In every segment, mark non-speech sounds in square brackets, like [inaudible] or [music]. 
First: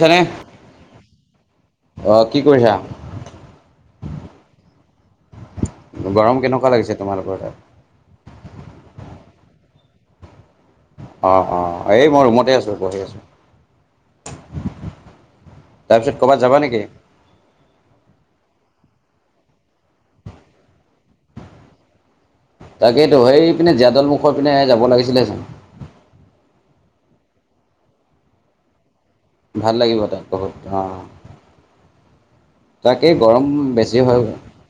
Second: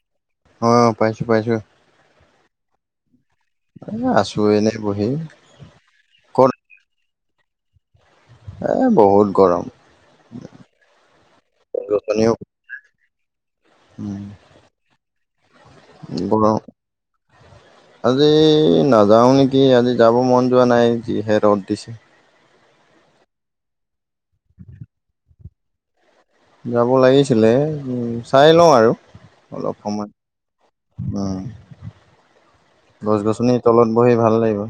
যেনে। অ', পাইছোঁ, পাইছোঁ। অ', কি কৰিছা? এ, আছোঁ এনেই বহি। গৰম ক'ত কেনেকুৱা লাগিছে তোমালোকৰ তাত? এ, বহুত গৰম। অ', অ'। গছ এই মই গছনিও ৰুমতে আছোঁ বহি আছোঁ। [inaudible] তাৰপিছত ক'ৰবাত গলো। যাবা নেকি আজি নাযাওঁ নেকি? আজি যাব মন যোৱা নাই, যিহে ৰ'দ দিছে। তাকেইতো। সেইপিনে জীয়াদল মুখৰপিনে যাব লাগিছিলে চোন। যাব লাগিছিলে! উম, চাই লওঁ আৰু। অলপ ভাল লাগিব সময় তাত বহুত অ'। উম তাকেই গছ গৰম গছনিৰ তলত বেছি বহি হয়। ভাল লাগিব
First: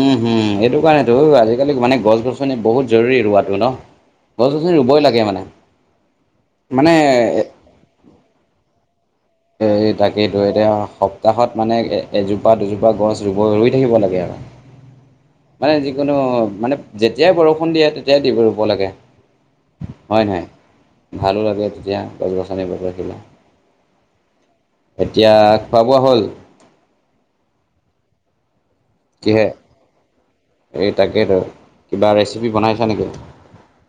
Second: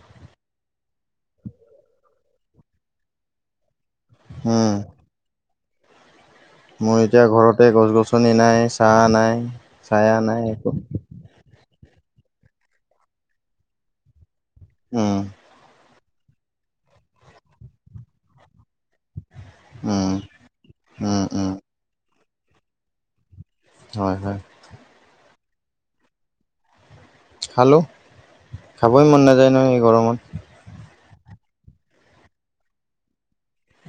উম, হুম। এইটো কাৰণেতো আজিকালি মানে গছ-গছনি বহুত জৰুৰী ৰোৱাটো ন? উম গছ-গছনি ৰুৱই লাগেই মানে। মানে মোৰ এতিয়া ঘৰতে গছ-গছনি নাই, ছাঁ নাই। সেই চায়া তাকেইটো নাই একো এতিয়া, স। সপ্তাহত মানে এজোপা দুজোপা গছ ৰুব ৰুই থাকিব লাগে আৰু। উম মানে যি। কোনো মানে যেতিয়াই বৰষুণ দিয়ে, তেতিয়াই দিব ৰুব লাগে।। উম হয়, হয়। উম ভালো উম লাগে তেতিয়া গছ-গছনি হয়, হয়। এতিয়া, খোৱা-বোৱা হ'ল? খালোঁ। খাবই মন কিহে নাযায় নহয় এই গৰমত। এই তাকেইটো। কিবা ৰেচিপি বনাইছা নেকি?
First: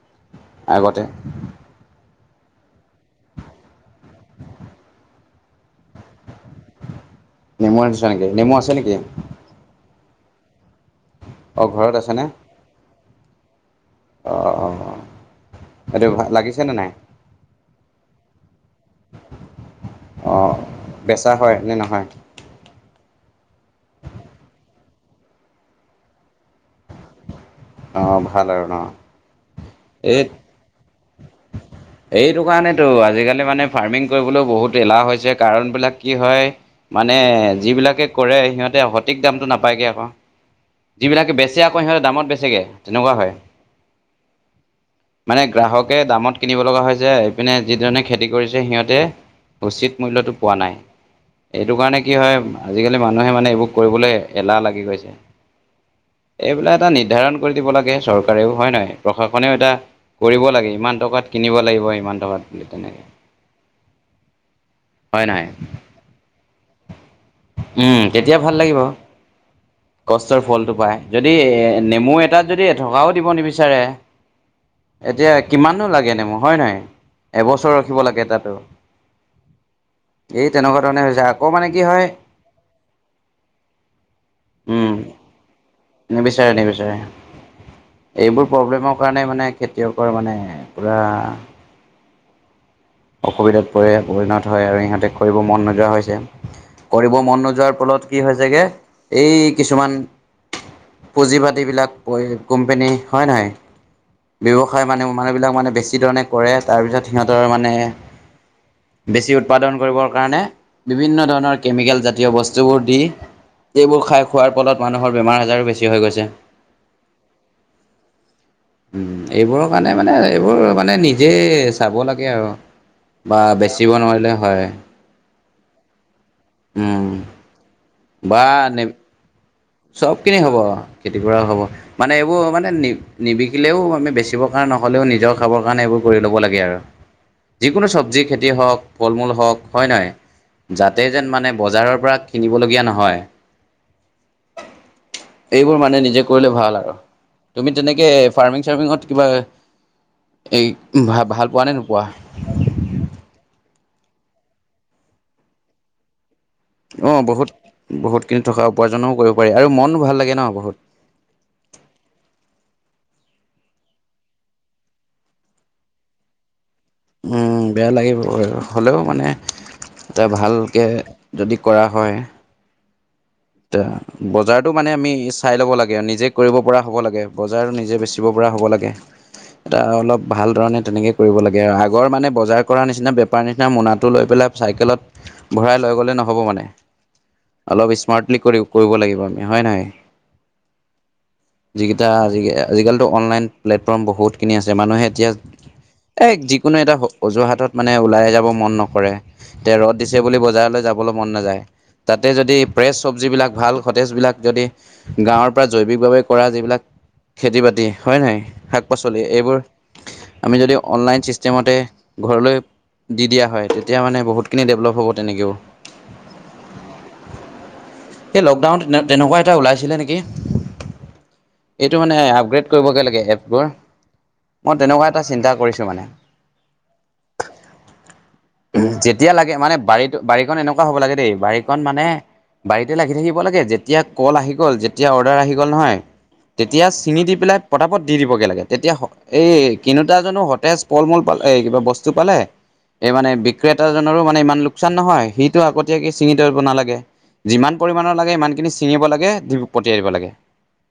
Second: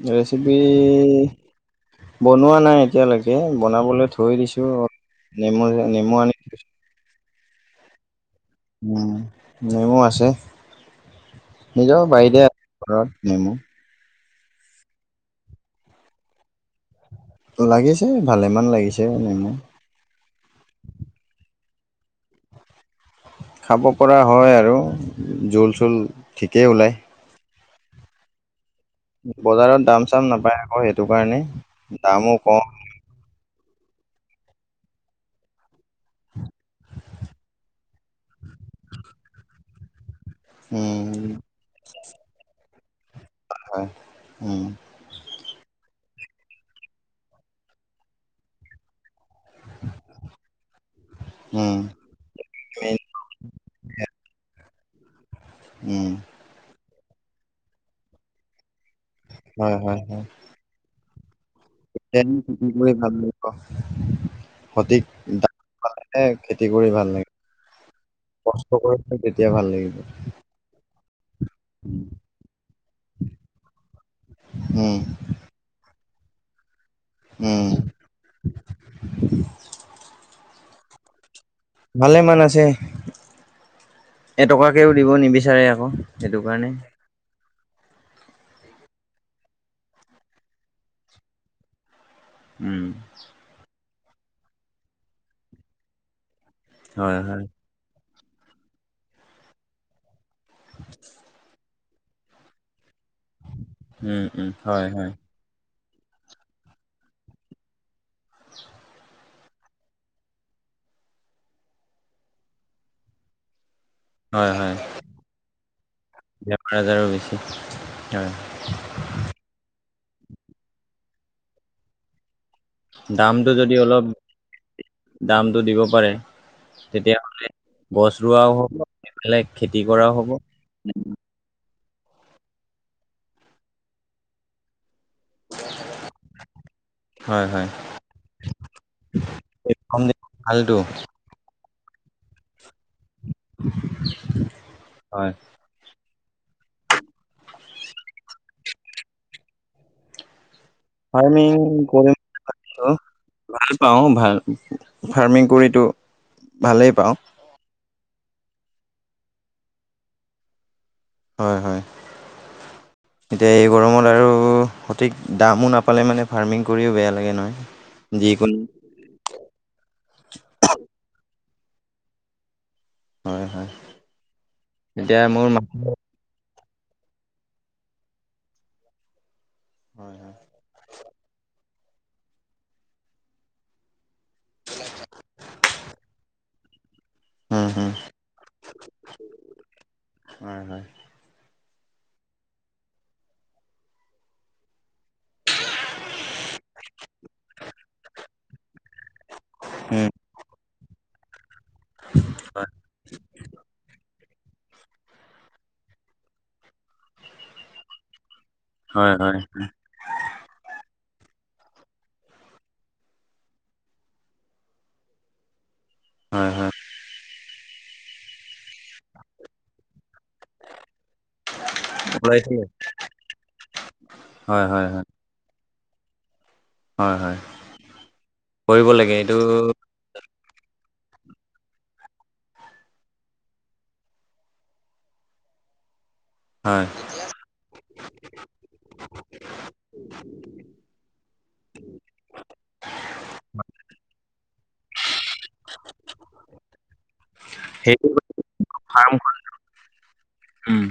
ৰেচিপি। আগতে বনোৱা নাই এতিয়ালৈকে, বনাবলৈ থৈ দিছোঁ। নেমু-নেমু আনি। নেমু আনিছা নেকি? নেমু আছে। নেকি উম, নেমু আছে। অ', ঘৰত নিজৰ আছেনে? বাৰীতে ঘৰত নেমু অ', অ', অ'। এইটো ভা- লাগিছেনে নাই? লাগিছে, ভালেমান লাগিছে নেমু। অ বেচা হয় নে নহয়? খাব পৰা হয় আৰু জোল চোল ঠিকেই ওলায়। অঁ ভাল আৰু ন। বজাৰত দাম এই চাম নাপায় আকৌ সেইটো কাৰণে দামো কম। টো আজিকালি মানে। ফাৰ্মিং কৰিবলো বহুত এলাহ হৈছে কাৰণবিলাক। কি হয় মানে যিবিলাকে কৰে সিহঁতে সঠিক দামটো নাপায়গৈ আকৌ। উম যিবিলাকে বেচে আকৌ সিহঁৰ দামত বেছগৈ তেনেকুৱা হয়। হয়, হয় উম। মানে গ্ৰাহকে দামত কিনিব লগা হৈছে এইপিনে যি ধৰণে খেতি কৰিছে সিহঁতে উচিত মূল্যটো পোৱা নাই। এইটো উম কাৰণে কি হয় আজিকালি মানুহে মানে এইবোৰ কৰিবলৈ এলাহ লাগি গৈছে। উম। এইবিলাক এটা নিৰ্ধাৰণ কৰি দিব লাগে চৰকাৰেও হয়ে নহয় প্ৰশাসনেও এটা কৰিব লাগে ইমান টকাত কিনিব লাগিব ইমান ডেন টকাত বুলি তেনেকৈ [unintelligible] সঠিক হয় নহয় দাম পালেহে খেতি কৰি ভাললাগে। উম, তেতিয়া ভাল লাগিব। কষ্ট কৰি তেতিয়া ভাল লাগিব। [unintelligible] ফলটো পায় যদি এ, নেমু এটাত যদি এটকাও দিব নিবিচাৰে উম এতিয়া কিমানো লাগেনে মোৰ হয় নহয় উম এবছৰ ৰখিব লাগে তাতো। এই তেনেকুৱা ধৰণে হৈছে। মানে কি হয় ভালে মান আছে এটকাকেও উম, দিব নিবিচাৰে আকৌ। সেইটো নিবিচাৰে, কাৰণে নিবিচাৰে। এইবোৰ প্ৰব্লেমৰ কাৰণে মানে খেতিয়কৰ মানে পুৰা উম। অসুবিধাত প পৰিণত হয় আৰু ইিহঁতে কৰিব মন নোযোৱা হৈছে কৰিব হয় মন হয় নোযোৱাৰ ফলত কি হৈছেগৈ এই কিছুমান পুঁজি পতিবিলাক কোম্পোনী হয়, নহয়। উম উম হয় ব্যৱসায় মানুহ হয় মানুহবিলাক মানে বেছি ধৰণে কৰে তাৰপিছত সিহঁতৰ মানে [inaudible] বেছি উৎপাদন কৰিবৰ কাৰণে বিভিন্ন ধৰণৰ কেমিকেল জাতীয় বস্তুবোৰ দি এইবোৰ খাই হয় খোৱাৰ ফলত মানুহৰ বেমাৰ আজাৰো বেছি হৈ গৈছে। আ হাজাৰো বেছি হয়। উম এইবোৰৰ কাৰণে মানে এইবোৰ মানে নিজে চাব লাগে আৰু। বা দামটো যদি বেচিব অলপ নোৱাৰিলে হয় দামটো দিব পাৰে উম তেতিয়াহ'লে গছ বা ৰোৱাও হ'ব নে বেলেগ খেতি চবখিনি হ'ব খেতি কৰাও হ'ব। মানে এইবোৰ মানে নি নিবিকিলেও আমি বেচিব কাৰণে নহ'লেও নিজৰ খাবৰ কাৰণে এইবোৰ কৰি ল'ব লাগে আৰু। হয় হয় যিকোনো চব্জি খেতি হওঁক ফল মূল হওঁক হয় নহয় ভালটো যাতে যেন মানে বজাৰৰ পৰা কিনিবলগীয়া নহয় হয়। এইবোৰ মানে নিজে কৰিলে ভাল আৰু তুমি তেনেকৈ ফাৰ্মিং চাৰ্মিঙত কিবা এ এই ভ ভাল পোৱা নে নোপোৱা। অ', ভাল পাওঁ ভাল ফাৰ্মিং কৰিতো ভালেই পাওঁ অ', বহুত বহুতখিনি থকা উপাৰ্জনো কৰিব পাৰি আৰু মনো ভাল লাগে ন বহুত হয়, হয়। এতিয়া এই গৰমত আৰু সঠিক দামো নাপালে মানে ফাৰ্মিং কৰিও বেয়া লে উম, বেয়া লাগিব হ'লেও মানে তই ভালকে যদি কৰা হয়। হয় হয় এ বজাৰতো মানে আমি এতিয়া মোৰ চাই ল'ব লাগে আৰু নিজে কৰিব পৰা হ'ব লাগে বজাৰ নিজে বেচিব পৰা হ'ব লাগে এটা হয় অলপ হয় ভাল ধৰণে তেনেকৈ কৰিব লাগে আৰু আগৰ মানে বজাৰ কৰা নিচিনা বেপাৰ নিচিনা মোনাটো লৈ পেলাই চাইকেলত ভৰাই লৈ গ'লে নহ'ব মানে অলপ স্মাৰ্টলি কৰিব লাগিব আমি হয়ে নহয়। হয় হয় যিকেইটা আজিকালিতো অনলাইন প্লেটফৰ্ম বহুতখিনি আছে মানুহে এতিয়া এ যিকোনো এটা অজুহাতত মানে ওলাই যাব মন নকৰে তে ৰ'দ দিছে বুলি বজাৰলৈ যাবলে মন নাযায় তাতে যদি ফ্ৰেছ চব্জিবিলাক ভাল সতেজবিলাক যদি গাঁৱৰ পৰা জৈৱিকভাৱে কৰা যিবিলাক খেতি বাতি হয় নাই শাক হয় পাচলি হয় এইবোৰ আমি যদি অনলাইন ছিষ্টেমতে ঘৰলৈ দি দিয়া হয় তেতিয়া মানে বহুতখিনি ডেভেলপ হ'ব তেনেকেও হয় হয় এ লকডাউন তেনেকুৱা এটা ওলাইছিলে নেকি এইটো মানে ওলাইছিলে আপগ্ৰেড কৰিবগে লাগে এপবোৰ হয় মই হয় হয় তেনেকুৱা এটা চিন্তা কৰিছোঁ মানে হয় হয় কৰিব লাগে যেতিয়া এইটো মানে বাৰীটো বাৰীখন এনেকুৱা হ'ব লাগে দেই বাৰীখন মানে বাৰীতে লাগি থাকিব লাগে যেতিয়া কল আহি গ'ল যেতিয়া অৰ্ডাৰ আহি গ'ল নহয় হয় তেতিয়া কিনি দি পেলাই পতাপত দি দিবগে লাগে তেতিয়া এই কিনোতা জনো সতেজ পল মূল পাল এই কিবা বস্তু পালে এই মানে বিক্ৰেতাজনৰো মানে ইমান লোকচান নহয় সিটো আগতীয়াকে ছিঙি থব নালাগে যিমান সেইটো পৰিমাণৰ লাগে সিমানখিনি ছিঙিব ফাৰ্ম লাগে ধূপ পঠিয়াই দিব লাগে উম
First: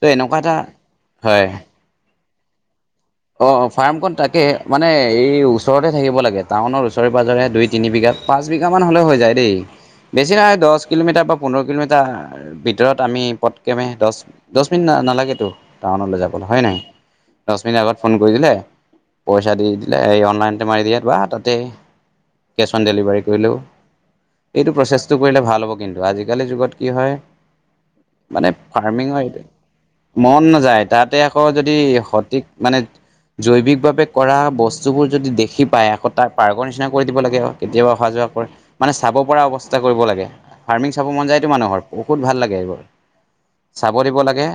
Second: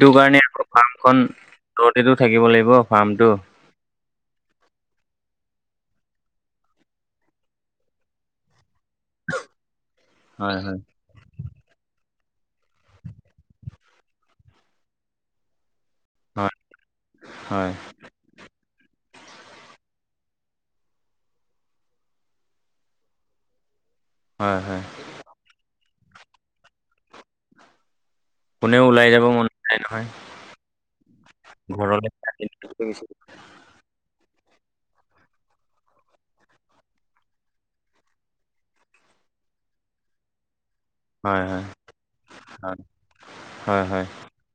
ত' এনেকুৱা কাৰণে এটা আকৌ ফাৰ্মখন হয় তহঁতেতো থাকিব লাগিব ফাৰ্মটো অঁ ফাৰ্মখন তাকে মানে এই ওচৰতে থাকিব লাগে টাউনৰ ওচৰে পাঁজৰে দুই তিনিবিঘা পাঁচ বিঘা মান হলে হৈ যায় দেই বেছি হয় নহয় দহ হয় কিলোমিটাৰ প পোন্ধৰ কিলোমিটাৰ ভিতৰত আমি পটকেমে দহ দহ মিনিট নালাগেতো টাউনলে যাব হয় নাই দহ হয় আগত ফোন কৰি দিলে পইচা দি দিলে এই অনলাইন মাৰি দিয়ে বা তাতে কেছ অন ডেলিভাৰী কৰিলেও হয় এইটো হয় প্ৰচেছটো কৰিলে ভাল হ'ব কিন্তু আজিকালি যুগত কি হয় মানে কোনেও ওলাই ফাৰ্মিঙৰ যাব এইটো মন নাযায় নহয় মন নাযায় তাতে আকৌ যদি ঘৰলে সঠিক য জৈৱিকভাৱে কৰা বস্তুবোৰ যদি দেখি পায় আকৌ তাৰ পাৰ্গৰ নিচিনা কৰি দিব লাগে কেতিয়াবা অহা যোৱা কৰে মানে চাব পৰা অৱস্থা কৰিব লাগে ফাৰ্মিং চাব মান যায় হয় তো হয় মানুহৰ বহুত ভাল লাগে হয় এইবোৰ হয় চাব হয় দিব লাগে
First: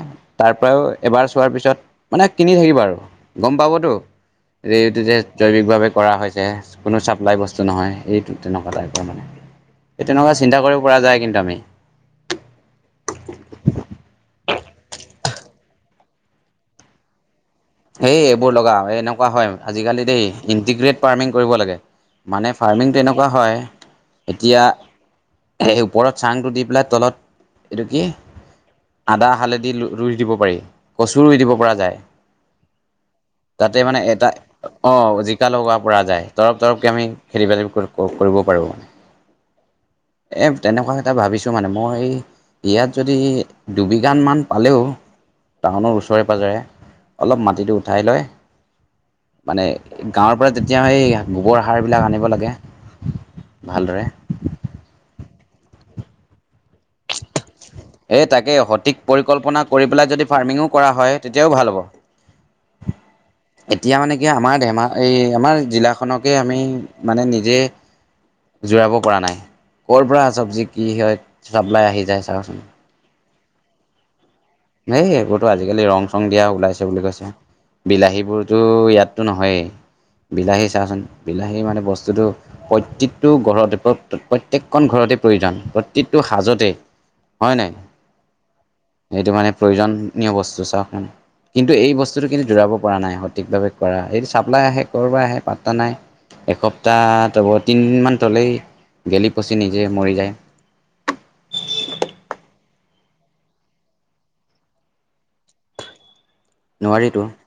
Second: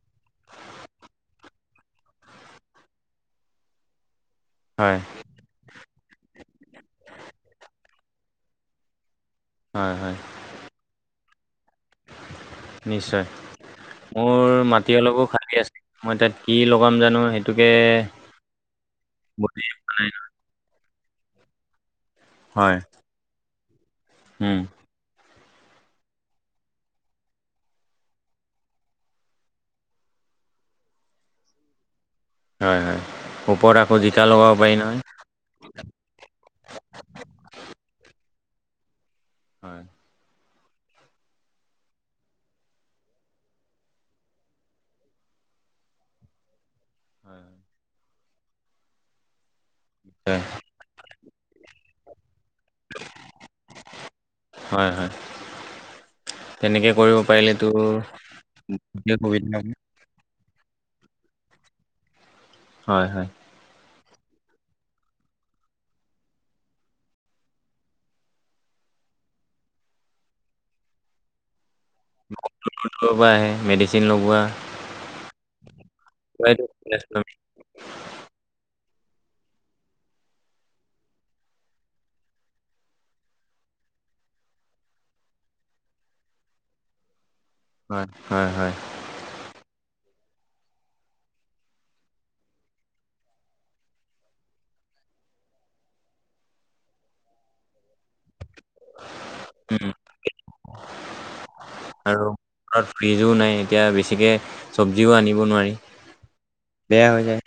তাৰ পৰাও এবাৰ চোৱাৰ পিছত মানে কিনি থাকিবা আৰু গম পাবতো হয় এইটো যে জৈৱিকভাৱে কৰা হৈছে কোনো চাপ্লাই বস্তু নহয় এইটো তেনেকুৱা টাইপৰ মানে হয় হয় তেনেকুৱা চিন্তা কৰিব পৰা যায় কিন্তু আমি নিশ্চয় মোৰ মাটি অলপো খালী আছে মই তাত কি লগাম জানো সেইটোকে সেই এইবোৰ লগাও এই এনেকুৱা হয় বুজি পোৱা আজিকালি নাই দেই ইণ্টিগ্ৰেট ফাৰ্মিং কৰিব লাগে মানে হয় ফাৰ্মিংটো এনেকুৱা হয় উম এতিয়া সেই ওপৰত চাংটো দি পেলাই তলত এইটো কি আদা হালধি ৰুই দিব পাৰি কচু ৰুই দিব পৰা যায় হয় হয় ওপৰত তাতে আকৌ মানে জিকা এটা লগাব পাৰি অ নহয় যি টা লগাব পৰা যায় তৰপ তৰপকৈ আমি খেতি বাতি কৰিব পাৰোঁ হয় এই তেনেকুৱা এটা ভাবিছোঁ মানে মই এই ইয়াত যদি দুবিঘানমান পালেও টাউনৰ ওচৰে পাজৰে অলপ হয় মাটিটো উঠাই লয় মানে গাঁৱৰ পৰা যে তিয়া সেই গোবৰ সাৰবিলাক আনিব লাগে ভালদৰে হয় হয় তেনেকে কৰিব পাৰিলেতো বুলে সুবিধা হয় এইবিলাক যদি ফাৰ্মিঙো কৰা হয় তেতিয়াও ভাল হ'ব হয় হয় এতিয়া মানে কি আমাৰ ধেমা এই আমাৰ জিলাখনকে আমি মানে নিজে জোৰাব পৰা নাই ক'ৰ পৰা চবজি কি হয় চাপ্লাই আহি যায় বহুত চাওচোন দূৰৰ দূৰৰ পৰা আহে মেডিচিন লগোৱা হেই এইবোৰতো আজিকালি ৰং চং দিয়া ওলাইছে বুলি কৈছে বিলাহীবোৰতো ইয়াততো নহয়েই বিলাহী চাচোন বিলাহী মানে বস্তুটো প্ৰত্যেকতো ঘৰতে প্ৰ প্ৰত্যেকখন ঘৰতে প্ৰয়োজন প্ৰত্যেকতো সাজতে হয় নাই হয় হয় হয় এইটো মানে প্ৰয়োজনীয় বস্তু চাওক মানে কিন্তু এই বস্তুটো কিন্তু জোৰাব পৰা নাই সঠিকভাৱে কৰা এইটো চাপ্লাই আহে কৰ'বাৰ আহে পাত্তা নাই এসপ্তাহ তিনিদিনমান তলেই গেলি পচি নিজে মৰি যায় [unintelligible] আৰু ঘৰত ফ্ৰিজো নাই এতিয়া বেছিকে চব্জিও আনিব নোৱাৰি বেয়া নোৱাৰিতো হৈ যায়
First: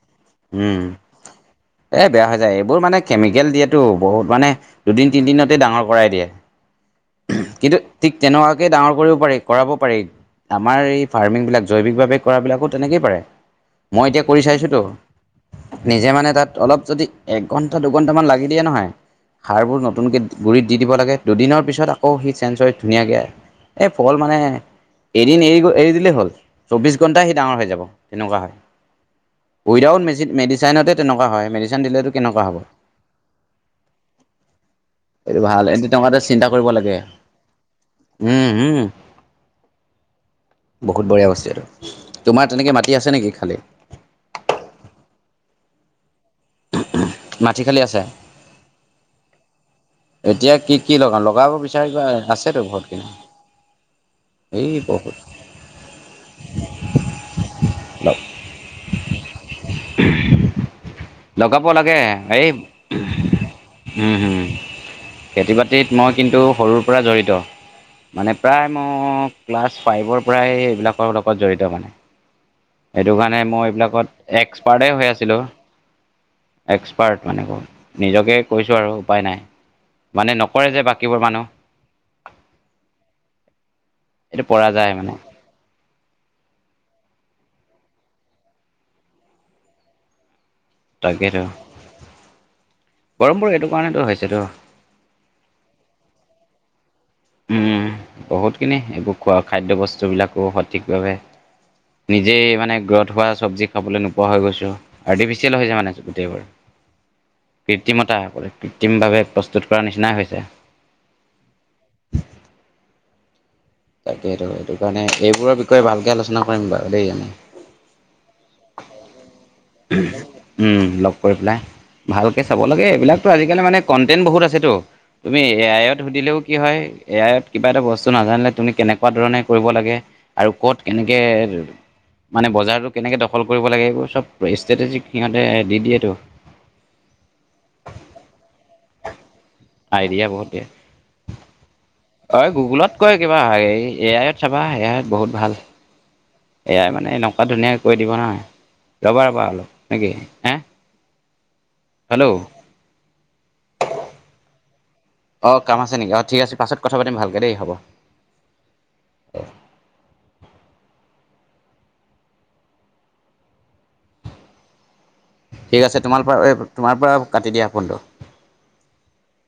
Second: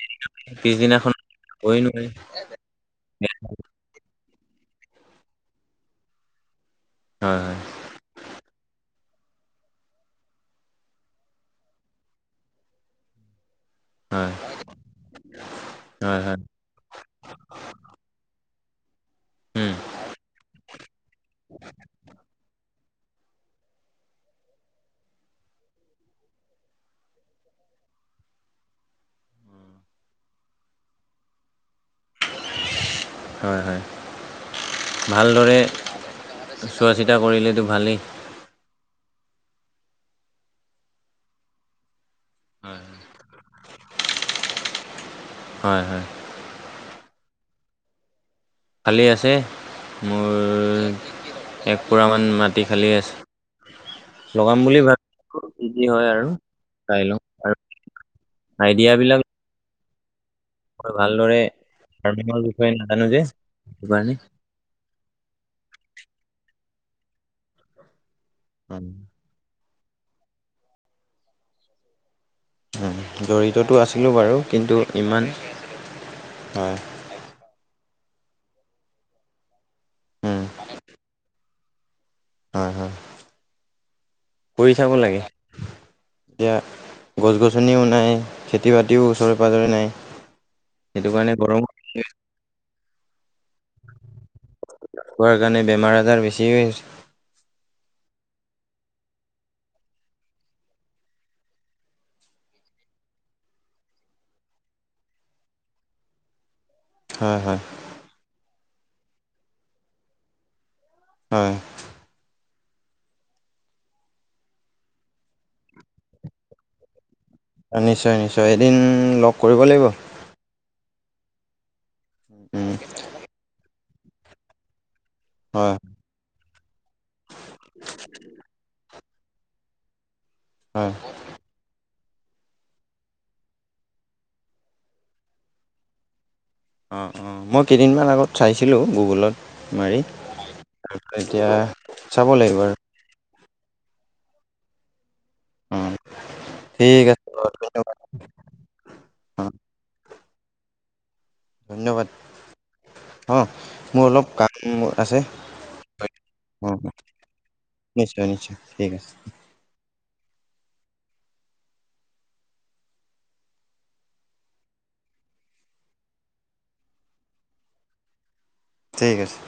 পিছদিনাখন খাবই উম এ নোৱাৰি বেয়া হৈ যায় এইবোৰ মানে কেমিকেল দিয়েতো বহুত মানে দুদিন তিনিদিনতে ডাঙৰ কৰাই দিয়ে হয় হয় কিন্তু ঠিক তেনেকোৱাকে ডাঙৰ কৰিব পাৰি কৰাব পাৰি আমাৰ এই ফাৰ্মিং বিলাক জৈৱিকভাৱে কৰা বিলাকো তেনেকেই পাৰে মই এতিয়া হয় কৰি চাইছোতো নিজে হয় মানে হয় তাত অলপ যদি একঘণ্টা দুঘন্টামান লাগি দিয়ে নহয় উম সাৰবোৰ নতুনকৈ গুৰিত দি দিব লাগে দুদিনৰ পিছত আকৌ সেই চেঞ্চৰ ধুনীয়াকে আহে এই ফল মানে এদিন এৰি এৰি দিলেই হ'ল চৌব্বিছ ঘণ্টাই সি ডাঙৰ হৈ যাব তেনেকোৱা হয় উইডাউট মে মেডিচাইনতে তেনেকোৱা হয় মেডিচিন দিলেতো কেনেকোৱা হ'ব হয় হয় এইটো ভালদৰে ভাল এটো তহঁতে চিন্তা কৰিব চোৱা লাগে চিতা কৰিলেতো ভালেই উম উম বহুত বঢ়িয়া বস্তু এইটো তোমাৰ তেনেকে মাটি আছে নেকি খালি হয় হয় মাটি খালি আছে খালি আছে মোৰ এতিয়া কি কি লগা লগাব এক বিচাৰিবা পুৰামান আছেতো মাটি খালী বহুতখিনি আছে লগাম বুলি ভা ইজি হয় আৰু চাই লও আৰু লগ আইডিয়া বিলাক লগাব লাগে ফাৰ্মিঙৰ এই বিষয়ে নাজানো যে সেইটো কাৰণে। হম হম খেতি বাতিত মই কিন্তু সৰুৰ পৰা জড়িত মানে প্ৰায় মই ক্লাছ ফাইভৰ পৰাহে এইবিলাকৰ লগত জড়িত মানে সেইটো কাৰণে মই জড়িতটো আছিলোঁ বাৰু এইবিলাকত কিন্তু এক্সপাৰ্টেই হৈ ইমান আছিলো আৰু হয় এক্সপাৰ্ট মানে নিজকে কৈছো আৰু উপায় নাই মানে উম নকৰে যে বাকীবোৰ মানুহ হয় হয় এইটো পৰা কৰি চাব যায় মানে লাগে এতিয়া। গছ গছনিও নাই খেতি বাতিও ওচৰে পাজৰে নাই সেইটো কাৰণে গৰম। গৰম বোৰ এইটো কাৰণেটো হৈছেতো। খোৱাৰ কাৰণে বেমাৰ আজাৰ বেছিহে হৈছে। উম বহুতখিনি এইবোৰ খোৱা খাদ্য বস্তুবিলাকো সঠিকভাৱে। নিজেই মানে গ্ৰথ হোৱা চব্জি খাবলৈ নোপোৱা হৈ গৈছোঁ। আৰ্টিফিচিয়েল হৈছে মানে গোটেইবোৰ হয় হয়। কৃত্ৰিমতাসকলে কৃত্ৰিমভাৱে প্ৰস্তুত কৰাৰ নিচিনাই হৈছে। হয়। তাকেইতো সেইটো কাৰণে এইবোৰৰ বিষয়ে ভালকৈ আলোচনা কৰিম বাৰু দেই। নিশ্চয় নিশ্চয় এদিন লগ কৰিব লাগিব। উম লগ কৰি পেলাই ভালকে চাব উম লাগে এইবিলাকতো আজিকালি মানে। কণ্টেণ্ট বহুত আছেতো তুমি এ হয় আইত। সুধিলেও কি হয় এ আয়ত কিবা এটা বস্তু নাজানিলে তুমি কেনেকুৱা ধৰণে কৰিব লাগে। আৰু ক'ত হয়। কেনেকে মানে বজাৰটো কেনেকৈ দখল কৰিব লাগে এইবোৰ চব। ষ্ট্ৰেটেজিক সিহঁতে দি দিয়েতো। অঁ অঁ মই কেইদিনমান আগত চাইছিলোঁ গুগুলত। মাৰি আইডিয়া বহুত দিয়ে। তাৰি এতিয়া চাব অ লাগিব আৰু। গুগলত কয় কিবা হ এ আয়ত চাবা এ আয়ত বহুত ভাল। উম। এয়াই মানে এনেকুৱা ধুনীয়াক কৈ দিব নহয় ৰ'বা ৰ'বা অঁ হল নেকি হে। ধন্যবাদ হেল্ল' অঁ মোৰ অলপ কাম আছে। অঁ কাম আছে নেকিঁ ঠিক আছে পাছত কথা পাতিম ভালকে দেই হ'ব। নিশ্চয় নিশ্চয় ঠিক আছে। ঠিক আছে তোমাৰ পৰা তোমাৰ পৰা কাটি দিয়া ফোনটো। ঠিক আছে।